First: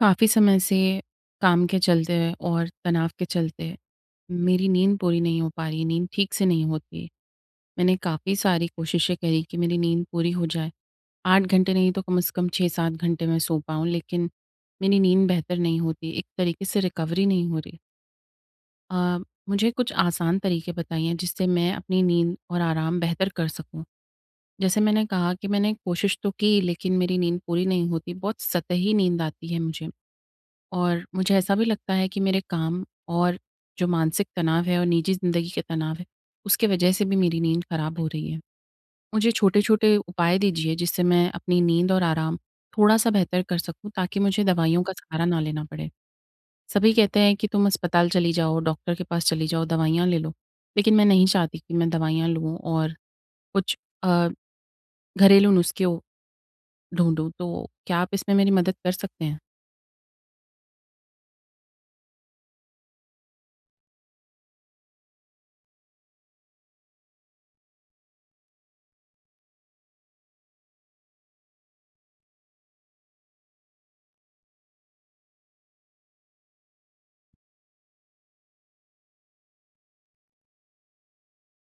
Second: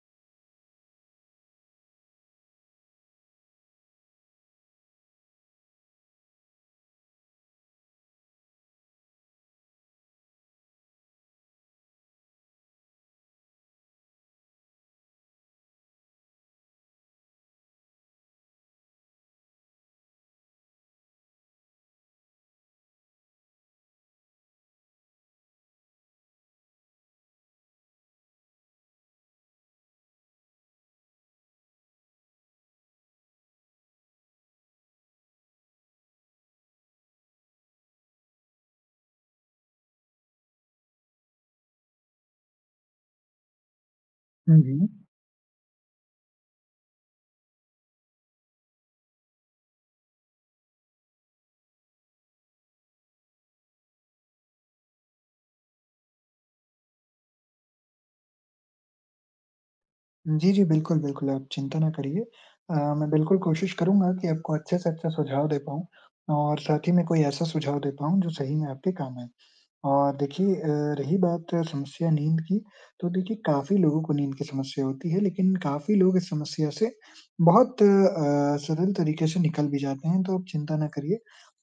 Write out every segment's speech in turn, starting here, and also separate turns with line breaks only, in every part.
काफ़ी समय से काम के चलते और तनाव के चलते मेरी नींद पूरी नहीं हो पा रही। नींद ठीक से नहीं होती। मैंने काफ़ी सारी कोशिशें करी कि मेरी नींद पूरी हो जाए। 8 घंटे नहीं तो कम से कम 6-7 घंटे मैं सो पाऊँ, लेकिन मेरी नींद बेहतर नहीं होती। एक तरीके से रिकवरी नहीं हो रही। अ, मुझे कुछ आसान तरीके बताइए जिससे मैं अपनी नींद और आराम बेहतर कर सकूँ। जैसे मैंने कहा कि मैंने कोशिश तो की, लेकिन मेरी नींद पूरी नहीं होती। बहुत सतही नींद आती है मुझे। और मुझे ऐसा भी लगता है कि मेरे काम और जो मानसिक तनाव है और निजी ज़िंदगी के तनाव है, उसके वजह से भी मेरी नींद ख़राब हो रही है। मुझे छोटे-छोटे उपाय दीजिए जिससे मैं अपनी नींद और आराम थोड़ा-सा बेहतर कर सकूँ, ताकि मुझे
हुँ,
दवाइयों
जी।
का सहारा ना लेना पड़े। सभी कहते हैं कि तुम अस्पताल चली जाओ, डॉक्टर के पास चली जाओ, दवाइयाँ ले लो, लेकिन मैं नहीं चाहती कि मैं दवाइयाँ लूँ और कुछ अ, घरेलू नुस्खे ढूँढूँ। तो क्या आप इसमें मेरी मदद कर सकते हैं?
जी, जी, बिल्कुल, बिल्कुल, आप चिंता ना करिए। मैं बिल्कुल कोशिश करूँगा कि आपको अच्छे से अच्छा सुझाव दे पाऊँ और साथ ही में कोई ऐसा सुझाव दे पाऊँ जो सही में आपके काम आए। और देखिए रही बात समस्या नींद की, तो देखिए काफ़ी लोगों को नींद की समस्या होती है, लेकिन काफ़ी लोग इस समस्या से बहुत सरल तरीके से निकल भी जाते हैं, तो आप चिंता ना करिए,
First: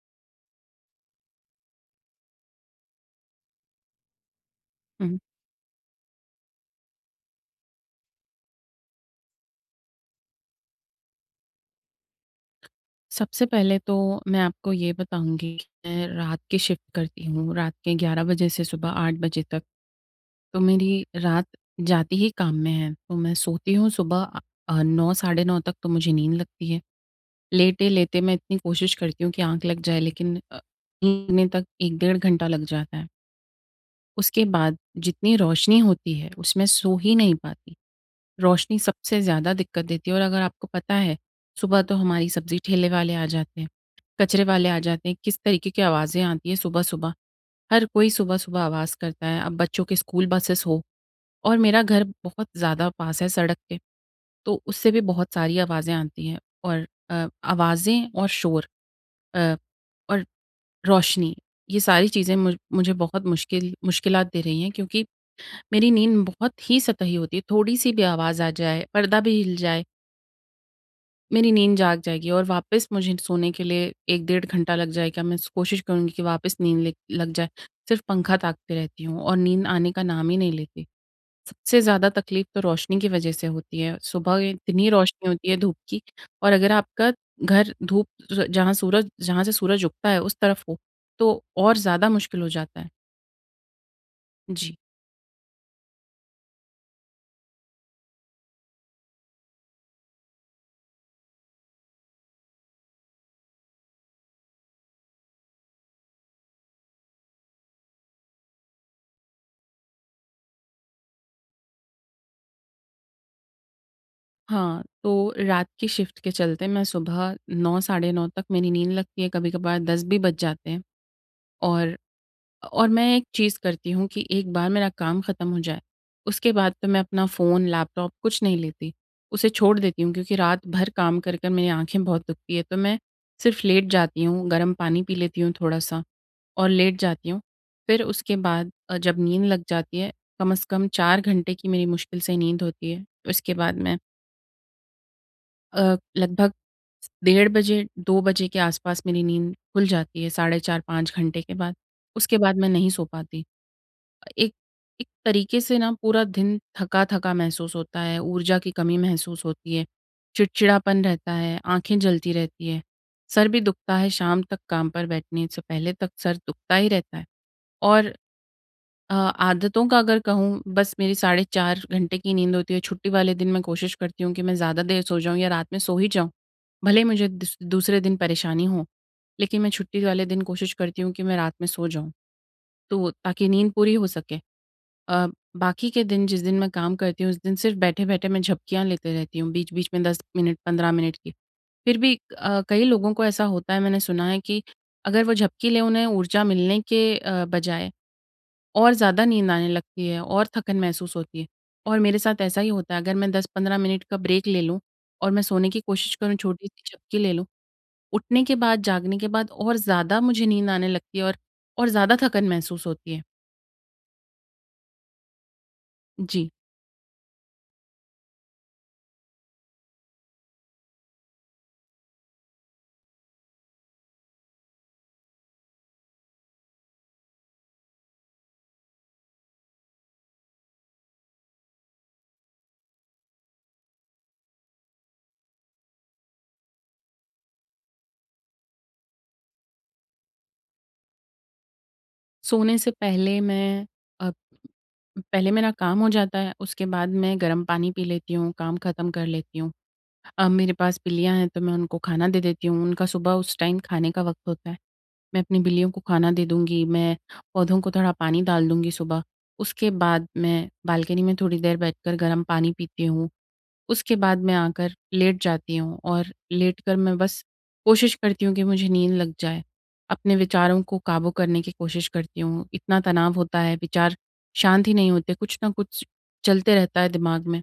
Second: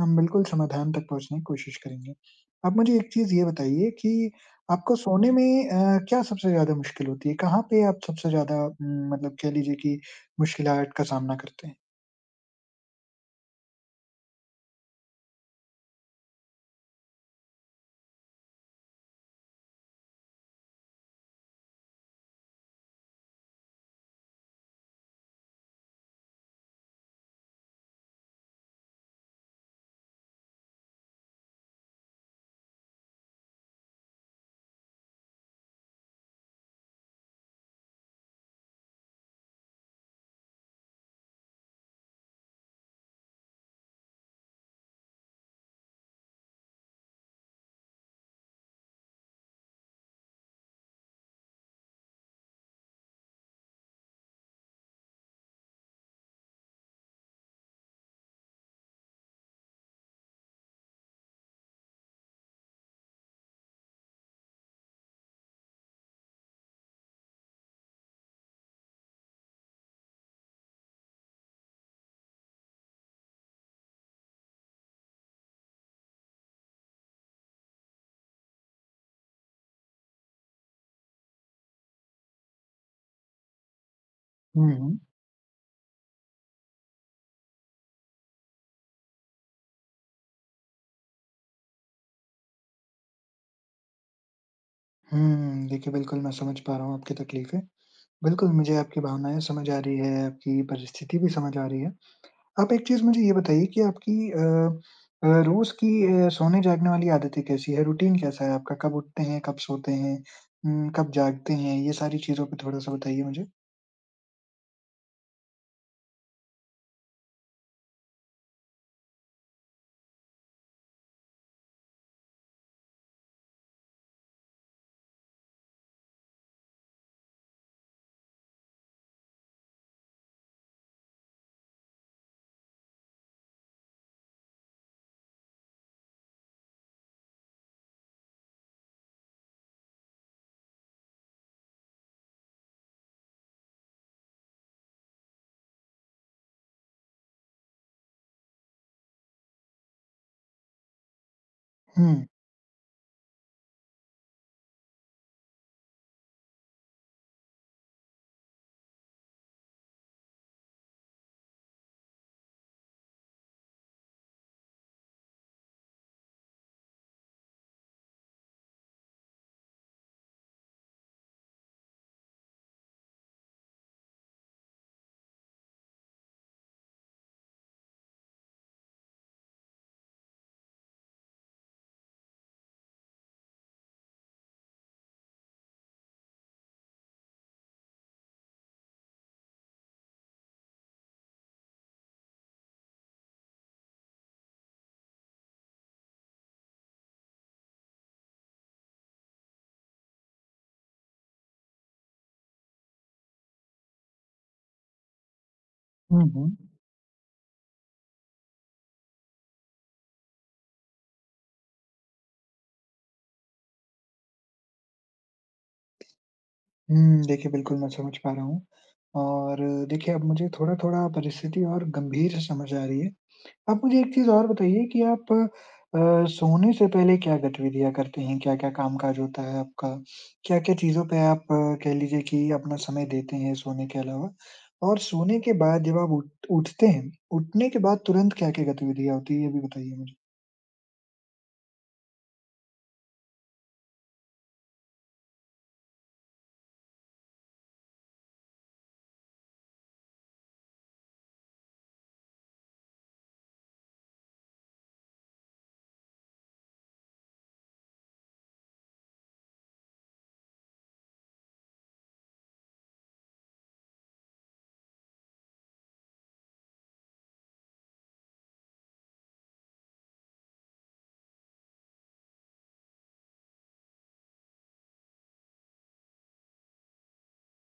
हम बिल्कुल समाधान तक पहुँचने की कोशिश करेंगे। आप मुझे एक चीज़ ये बताइए कि आपको
हुँ।
सोने में क्या सबसे ज़्यादा मुश्किल होती है? कहाँ पे आप सबसे ज़्यादा मतलब कह लीजिए कि मुश्किलात का सामना करते हैं?
सबसे पहले तो मैं आपको ये बताऊँगी कि मैं रात की शिफ्ट करती हूँ, रात के 11 बजे से सुबह 8 बजे तक। तो मेरी रात जाती ही काम में है, तो मैं सोती हूँ सुबह 9 साढ़े 9 तक तो मुझे नींद लगती है। लेटे-लेटे मैं इतनी कोशिश करती हूँ कि आँख लग जाए, लेकिन नींदने तक 1 डेढ़ घंटा लग जाता है। उसके बाद जितनी रोशनी होती है उसमें सो ही नहीं पाती। रोशनी सबसे ज़्यादा दिक्कत देती है, और अगर आपको पता है, सुबह तो हमारी सब्ज़ी ठेले वाले आ जाते हैं, कचरे वाले आ जाते हैं, किस तरीके की आवाज़ें आती हैं सुबह-सुबह। हर कोई सुबह-सुबह आवाज़ करता है, अब बच्चों के स्कूल बसेस हो, और मेरा घर बहुत ज़्यादा पास है सड़क के, तो उससे भी बहुत सारी आवाज़ें आती हैं। और आवाज़ें और शोर अ, और रोशनी, ये सारी चीज़ें मुझे बहुत मुश्किलात दे रही हैं, क्योंकि मेरी नींद बहुत ही सतही होती है, थोड़ी-सी भी आवाज़ आ जाए, पर्दा भी हिल जाए, मेरी नींद जाग जाएगी और वापस मुझे सोने के लिए 1 डेढ़ घंटा लग जाएगा। मैं कोशिश करूँगी कि वापस नींद ले लग जाए। सिर्फ़ पंखा ताकती रहती हूँ और नींद आने का नाम ही नहीं लेती। सबसे ज़्यादा तकलीफ़ तो रोशनी की वज़ह से होती है। सुबह
हुँ,
इतनी
हुँ।
रोशनी होती है धूप की, और अगर आपका घर धूप ज जहाँ सूरज जहाँ से सूरज उगता है उस तरफ हो, तो और ज़्यादा मुश्किल हो जाता है। जी।
देखिए बिल्कुल मैं समझ पा रहा हूँ आपकी तकलीफ़ें। बिल्कुल, मुझे आपकी भावनाएँ समझ आ रही है, आपकी परिस्थिति भी समझ आ रही है। आप एक चीज़ मुझे ये बताइए कि आपकी रोज़ की सोने-जागने वाली आदतें कैसी है? रूटीन कैसा है आपका? कब उठते हैं, कब सोते हैं? कब जागते हैं? ये सारी चीज़ों पे थोड़ा-सा बताइए मुझे।
हाँ, तो रात की शिफ्ट के चलते मैं सुबह 9 साढ़े 9 तक मेरी नींद लगती है, कभी-कभार 10 भी बज जाते हैं। और मैं एक चीज़ करती हूँ कि एक बार मेरा काम ख़त्म हो जाए, उसके बाद तो मैं अपना फ़ोन, लैपटॉप कुछ नहीं लेती। उसे छोड़ देती हूँ, क्योंकि रात भर काम कर, कर मेरी आँखें बहुत दुखती है, तो मैं सिर्फ़ लेट जाती हूँ, गर्म पानी पी लेती हूँ थोड़ा-सा और लेट जाती हूँ। फिर उसके बाद जब नींद लग जाती है, कम से कम 4 घंटे की मेरी मुश्किल से नींद होती है। उसके बाद मैं लगभग डेढ़ बजे, 2 बजे के आसपास मेरी नींद खुल जाती है, साढ़े 4-5 घंटे के बाद।
हुँ,
उसके बाद मैं नहीं सो पाती। एक एक तरीके से ना पूरा दिन थका-थका महसूस होता है, ऊर्जा की कमी महसूस होती है, चिड़चिड़ापन रहता है, आँखें जलती रहती है, सर भी दुखता है, शाम तक काम पर बैठने से पहले तक सर दुखता ही रहता है। और आदतों का अगर कहूँ, बस मेरी साढ़े 4 घंटे की नींद होती है। छुट्टी वाले दिन मैं कोशिश करती हूँ कि मैं ज़्यादा देर सो जाऊँ या रात में सो ही जाऊँ, भले ही मुझे दूसरे दिन परेशानी हो, लेकिन मैं छुट्टी वाले दिन कोशिश करती हूँ कि मैं रात में सो जाऊँ, तो ताकि नींद पूरी हो सके। अ, बाकी के दिन जिस दिन मैं काम करती हूँ, उस दिन सिर्फ बैठे-बैठे मैं झपकियाँ लेते रहती हूँ, बीच-बीच में 10 मिनट 15 मिनट की। फिर भी कई लोगों को ऐसा होता है, मैंने सुना है कि अगर वो झपकी लें उन्हें ऊर्जा मिलने के बजाय और ज़्यादा नींद आने लगती है और थकन महसूस होती है। और मेरे साथ ऐसा ही होता है, अगर मैं 10-15 मिनट का ब्रेक ले लूँ और मैं सोने की कोशिश
हुँ,
करूँ,
हुँ।
छोटी-सी झपकी ले लूँ, उठने के बाद, जागने के बाद और ज़्यादा मुझे नींद आने लगती है और ज़्यादा थकन महसूस होती है। जी।
देखिए बिल्कुल मैं समझ पा रहा हूँ और देखिए अब मुझे थोड़ा-थोड़ा परिस्थिति और गंभीर से समझ आ रही है। आप मुझे एक चीज़ और बताइए कि आप सोने से पहले क्या गतिविधियाँ करते हैं? क्या-क्या काम-काज होता है आपका? क्या-क्या चीज़ों पे आप कह लीजिए कि अपना समय देते हैं सोने के अलावा? और सोने के बाद जब आप उठ उठते हैं, उठने के बाद तुरंत क्या-क्या गतिविधियाँ होती है, ये भी बताइए मुझे?
सोने से पहले मैं अ, पहले मेरा काम हो जाता है, उसके बाद मैं गर्म पानी पी लेती हूँ, काम ख़त्म कर लेती हूँ। अब मेरे पास बिल्लियाँ हैं, तो मैं उनको खाना दे देती हूँ, उनका सुबह उस टाइम खाने का वक़्त होता है। मैं अपनी बिल्लियों को खाना दे दूँगी, मैं पौधों को थोड़ा पानी डाल दूँगी सुबह। उसके बाद मैं बालकनी में थोड़ी देर बैठकर गर्म पानी पीती हूँ। उसके बाद मैं आकर लेट जाती हूँ और लेटकर मैं बस कोशिश करती हूँ कि मुझे नींद लग जाए। अपने विचारों को काबू करने की कोशिश करती हूँ। इतना तनाव होता है, विचार शांत ही नहीं होते, कुछ ना कुछ चलते रहता है दिमाग में।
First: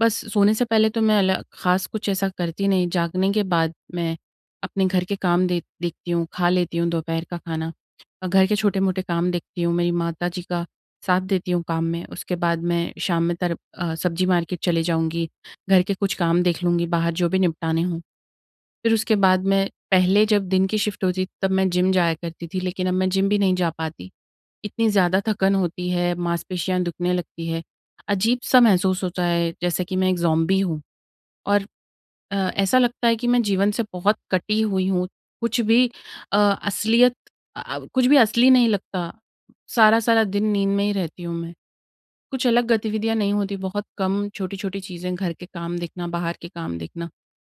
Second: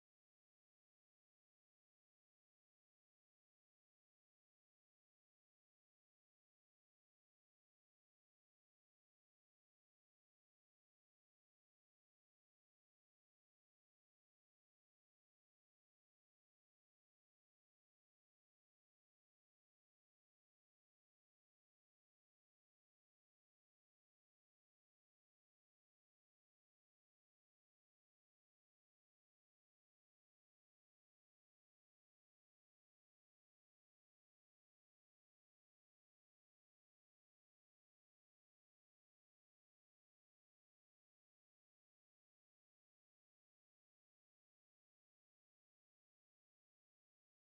बस सोने से पहले तो मैं अलग ख़ास कुछ ऐसा करती नहीं, जागने के बाद मैं अपने घर के काम दे देखती हूँ, खा लेती हूँ दोपहर का खाना। घर के छोटे-मोटे काम देखती हूँ, मेरी माताजी का साथ देती हूँ काम में। उसके बाद मैं शाम में सब्ज़ी मार्केट चली जाऊँगी, घर के कुछ काम देख लूँगी, बाहर जो भी निपटाने हों। फिर उसके बाद, मैं पहले जब दिन की शिफ्ट होती थी तब मैं जिम जाया करती थी, लेकिन अब मैं जिम भी नहीं जा पाती। इतनी ज़्यादा थकन होती है, मांसपेशियाँ दुखने लगती है। अजीब-सा महसूस होता है जैसे कि मैं एक ज़ॉम्बी हूँ, और ऐसा लगता है कि मैं जीवन से बहुत कटी हुई हूँ। कुछ भी अ, असलियत अ, कुछ भी असली नहीं लगता। सारा-सारा दिन नींद में ही रहती हूँ मैं। कुछ अलग गतिविधियाँ नहीं होती, बहुत कम छोटी-छोटी चीज़ें, घर के काम देखना, बाहर के काम देखना।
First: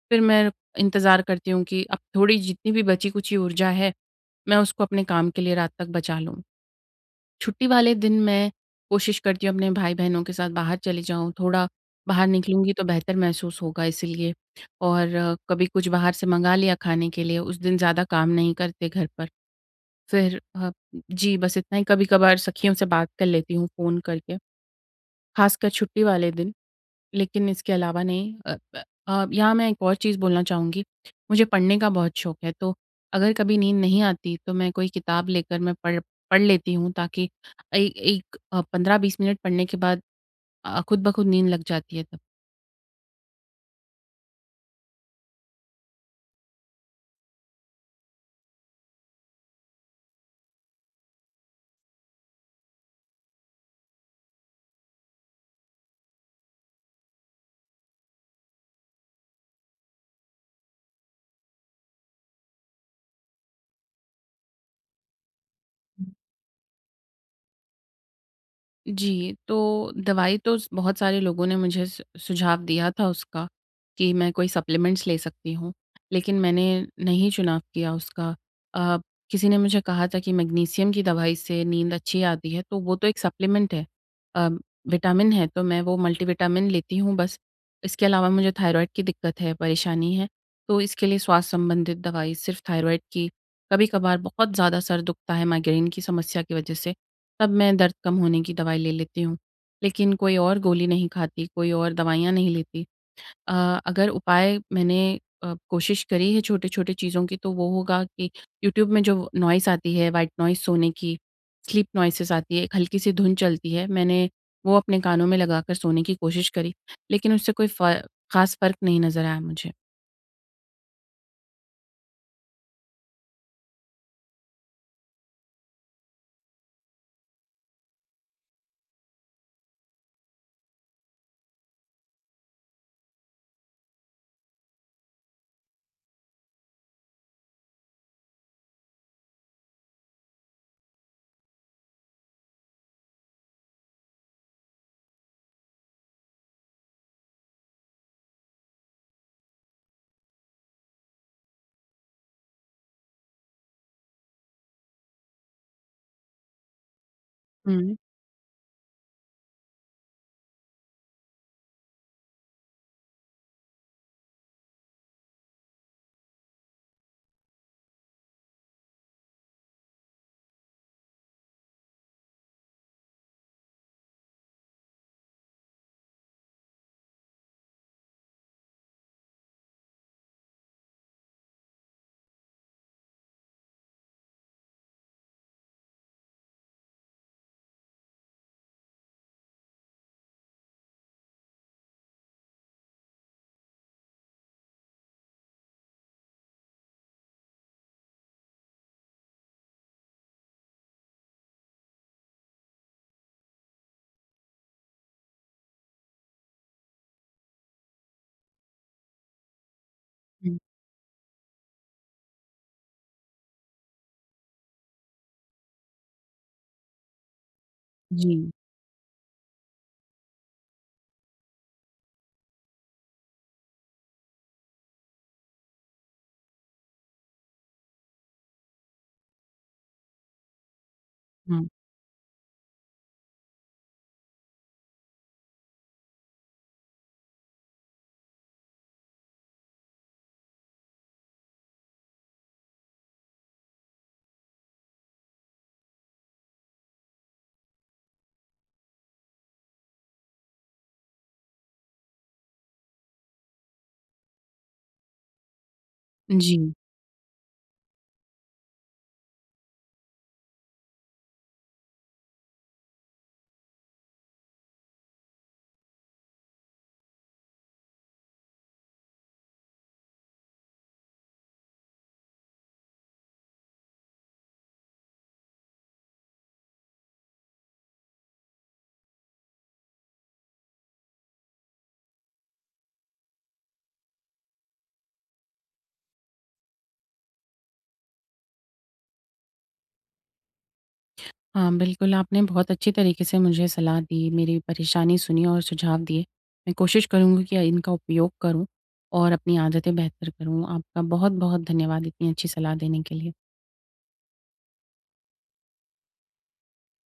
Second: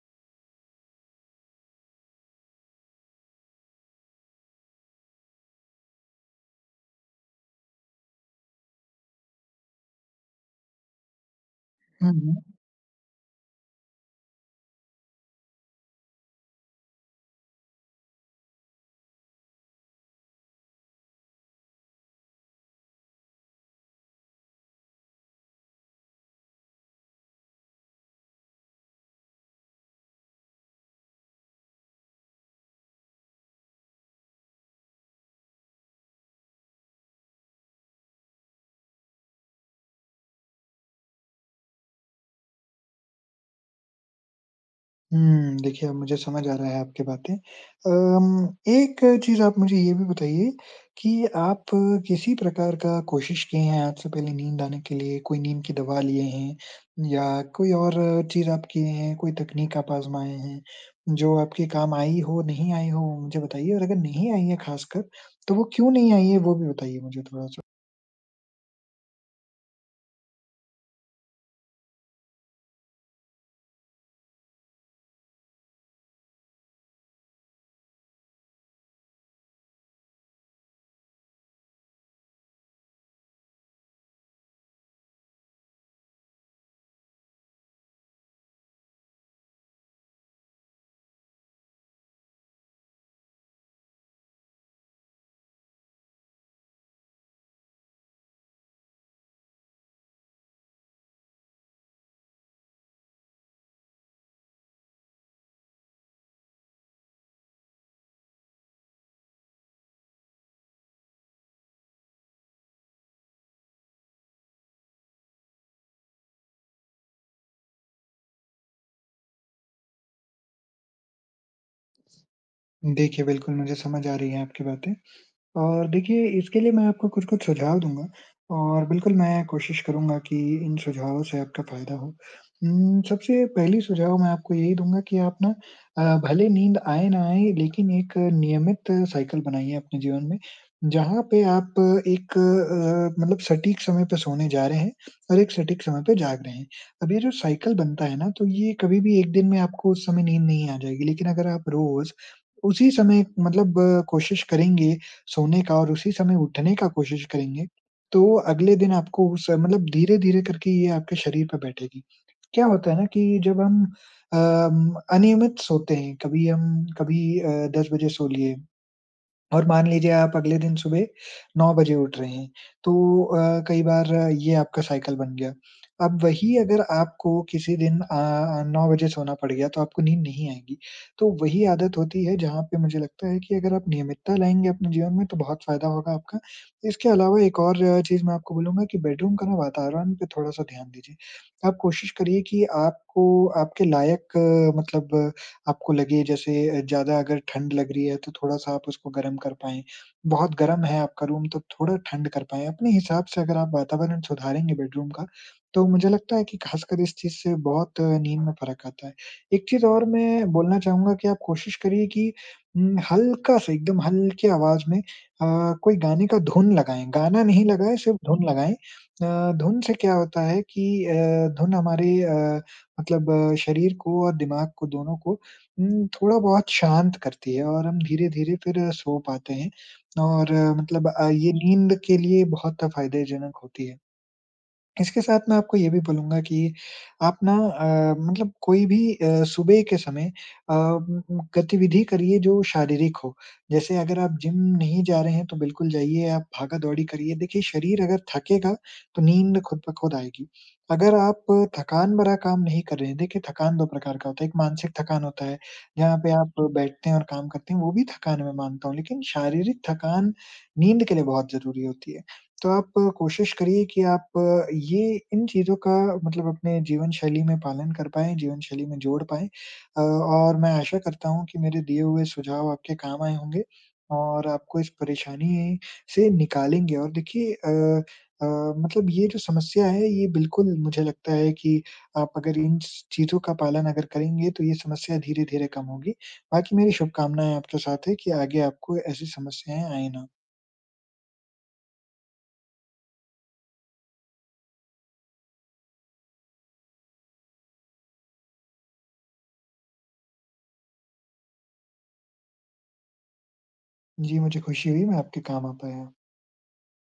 फिर मैं इंतज़ार करती हूँ कि अब थोड़ी जितनी भी बची-कुची ऊर्जा है, मैं उसको अपने काम के लिए रात तक बचा लूँ। छुट्टी वाले दिन मैं कोशिश करती हूँ अपने भाई-बहनों के साथ बाहर चली जाऊँ, थोड़ा बाहर
हम्म।
निकलूँगी तो बेहतर महसूस होगा इसीलिए। और कभी कुछ बाहर से मँगा लिया खाने के लिए, उस दिन ज़्यादा काम नहीं करते घर पर। फिर जी बस इतना ही, कभी-कभार सखियों से बात कर लेती हूँ फ़ोन करके, ख़ासकर छुट्टी वाले दिन। लेकिन इसके अलावा नहीं, यहाँ मैं एक और चीज़ बोलना चाहूँगी, मुझे पढ़ने का बहुत शौक है, तो अगर कभी नींद नहीं आती तो मैं कोई किताब लेकर मैं पढ़ पढ़ लेती हूँ, ताकि ए एक अ, 15-20 मिनट पढ़ने के बाद खुद ब खुद नींद लग जाती है तब।
देखिए, अब मुझे समझ आ रहा है आपकी बातें। एक चीज़ आप मुझे ये भी बताइए कि आप किसी प्रकार का कोशिश किए हैं आज से पहले नींद आने के लिए? कोई नींद की दवा लिए हैं या कोई और चीज़ आप किए हैं, कोई तकनीक आप आज़माए हैं, जो आपके काम आई हो, नहीं आई हो, वो मुझे बताइए? और अगर नहीं आई है ख़ासकर, तो वो क्यों नहीं आई है, वो भी बताइए मुझे थोड़ा-सा?
जी, तो दवाई तो स बहुत सारे लोगों ने मुझे सु सुझाव दिया था उसका, कि मैं कोई सप्लीमेंट्स ले सकती हूँ, लेकिन मैंने नहीं चुनाव किया उसका। अ, किसी ने मुझे कहा था कि मैग्नीशियम की दवाई से नींद अच्छी आती है, तो वो तो एक सप्लीमेंट है। अ, विटामिन है, तो मैं वो मल्टीविटामिन लेती हूँ बस। इसके अलावा मुझे थायरॉइड की दिक्कत है, परेशानी है, तो इसके लिए श्वास संबंधित दवाई सिर्फ़ थायरॉइड की, कभी-कभार बहुत ज़्यादा सर दुखता है माइग्रेन की समस्या की वजह से, तब मैं दर्द कम होने की दवाई ले लेती हूँ। लेकिन कोई और गोली नहीं खाती, कोई और दवाइयाँ नहीं लेती। अगर उपाय मैंने कोशिश करी है छोटे-छोटे चीज़ों की, तो वो होगा कि यूट्यूब में जो नॉइज़ आती है, व्हाइट नॉइज़ सोने की, स्लीप नॉइसेज़ आती है, एक हल्की-सी धुन चलती है, मैंने वो अपने कानों में लगाकर सोने की कोशिश करी। लेकिन उससे कोई फ ख़ास फ़र्क नहीं नज़र आया मुझे।
देखिए, बिल्कुल मुझे समझ आ रही है आपकी बातें। और देखिए, इसके लिए मैं आपको कुछ-कुछ सुझाव दूँगा और बिल्कुल मैं कोशिश करूँगा कि इन सुझावों से आपका फ़ायदा हो। सबसे पहली सुझाव मैं आपको यही दूँगा कि आप ना भले नींद आए ना आए, लेकिन एक नियमित साइकिल बनाइए अपने जीवन में, जहाँ पे आप एक मतलब सटीक समय पे सोने जा रहे हैं और एक सटीक समय पे जाग रहे हैं। अब ये जो साइकिल बनता है ना, तो ये कभी भी एक दिन में आपको उस समय नींद नहीं आ जाएगी, लेकिन अगर आप रोज़ उसी समय मतलब कोशिश करेंगे सोने का और उसी समय उठने का कोशिश करेंगे,
हुँ।
तो अगले दिन आपको उस मतलब धीरे-धीरे करके ये आपके शरीर पे बैठेगी। क्या होता है ना कि जब हम अनियमित सोते हैं, कभी हम कभी 10 बजे सो लिए, और मान लीजिए आप अगले दिन सुबह 9 बजे उठ रहे हैं, तो कई बार ये आपका साइकिल बन गया। अब वही अगर आपको किसी दिन 9 बजे सोना पड़ गया तो आपको नींद नहीं आएगी। तो वही आदत होती है जहाँ पे मुझे लगता है कि अगर आप नियमितता लाएँगे अपने जीवन में तो बहुत फ़ायदा होगा आपका। इसके अलावा एक और चीज़ मैं आपको बोलूँगा कि बेडरूम का ना वातावरण पे थोड़ा-सा ध्यान दीजिए। आप कोशिश करिए कि आपको आपके लायक मतलब आपको लगे जैसे ज़्यादा अगर ठंड लग रही है तो थोड़ा-सा आप उसको गर्म कर पाएँ। बहुत गर्म है आपका रूम तो थोड़ा ठंड कर पाएँ। अपने हिसाब से अगर आप वातावरण सुधारेंगे बेडरूम का, तो मुझे लगता है कि खासकर इस चीज़ से बहुत नींद में फ़र्क आता है। एक चीज़ और मैं
हुँ।
बोलना चाहूँगा कि आप कोशिश करिए कि हल्का-सा एकदम हल्की आवाज़ में कोई गाने का धुन लगाएँ। गाना नहीं लगाएँ, सिर्फ़
जी।
धुन लगाएँ। धुन से क्या होता है कि धुन हमारे मतलब शरीर को और दिमाग को दोनों को थोड़ा बहुत शांत करती है और हम धीरे-धीरे फिर सो पाते हैं और मतलब ये
हुँ।
नींद के लिए बहुत फ़ायदेजनक होती है। इसके साथ मैं आपको ये भी बोलूँगा कि आप ना मतलब कोई भी सुबह के समय गतिविधि करिए जो शारीरिक हो। जैसे अगर आप जिम नहीं जा रहे हैं तो बिल्कुल जाइए, आप भागा-दौड़ी करिए। देखिए शरीर अगर थकेगा तो नींद खुद ब खुद आएगी। अगर आप थकान भरा काम नहीं कर रहे हैं देखिए थकान 2 प्रकार का होता है, एक मानसिक थकान होता है, जहाँ पे आप
जी।
बैठते हैं और काम करते हैं, वो भी थकान मैं मानता हूँ। लेकिन शारीरिक थकान नींद के लिए बहुत ज़रूरी होती है। तो आप कोशिश करिए कि आप ये इन चीज़ों का मतलब अपने जीवन शैली में पालन कर पाएँ, जीवन शैली में जोड़ पाएँ। और मैं आशा करता हूँ कि मेरे दिए हुए सुझाव आपके काम आए होंगे और आपको इस परेशानी से निकालेंगे और देखिए अ, मतलब ये जो समस्या है ये बिल्कुल मुझे लगता है कि आप अगर इन स चीज़ों का पालन अगर करेंगे तो ये समस्या धीरे-धीरे कम होगी। बाकी मेरी शुभकामनाएँ आपके साथ है कि आगे आपको ऐसी समस्याएँ आए ना।
हाँ, बिल्कुल, आपने बहुत अच्छी तरीके से मुझे सलाह दी, मेरी परेशानी सुनी और सुझाव दिए। मैं कोशिश करूँगी कि इनका उपयोग करूँ और अपनी आदतें बेहतर करूँ। आपका बहुत-बहुत धन्यवाद इतनी अच्छी सलाह देने के लिए।
जी, मुझे खुशी हुई मैं आपके काम आ पाया।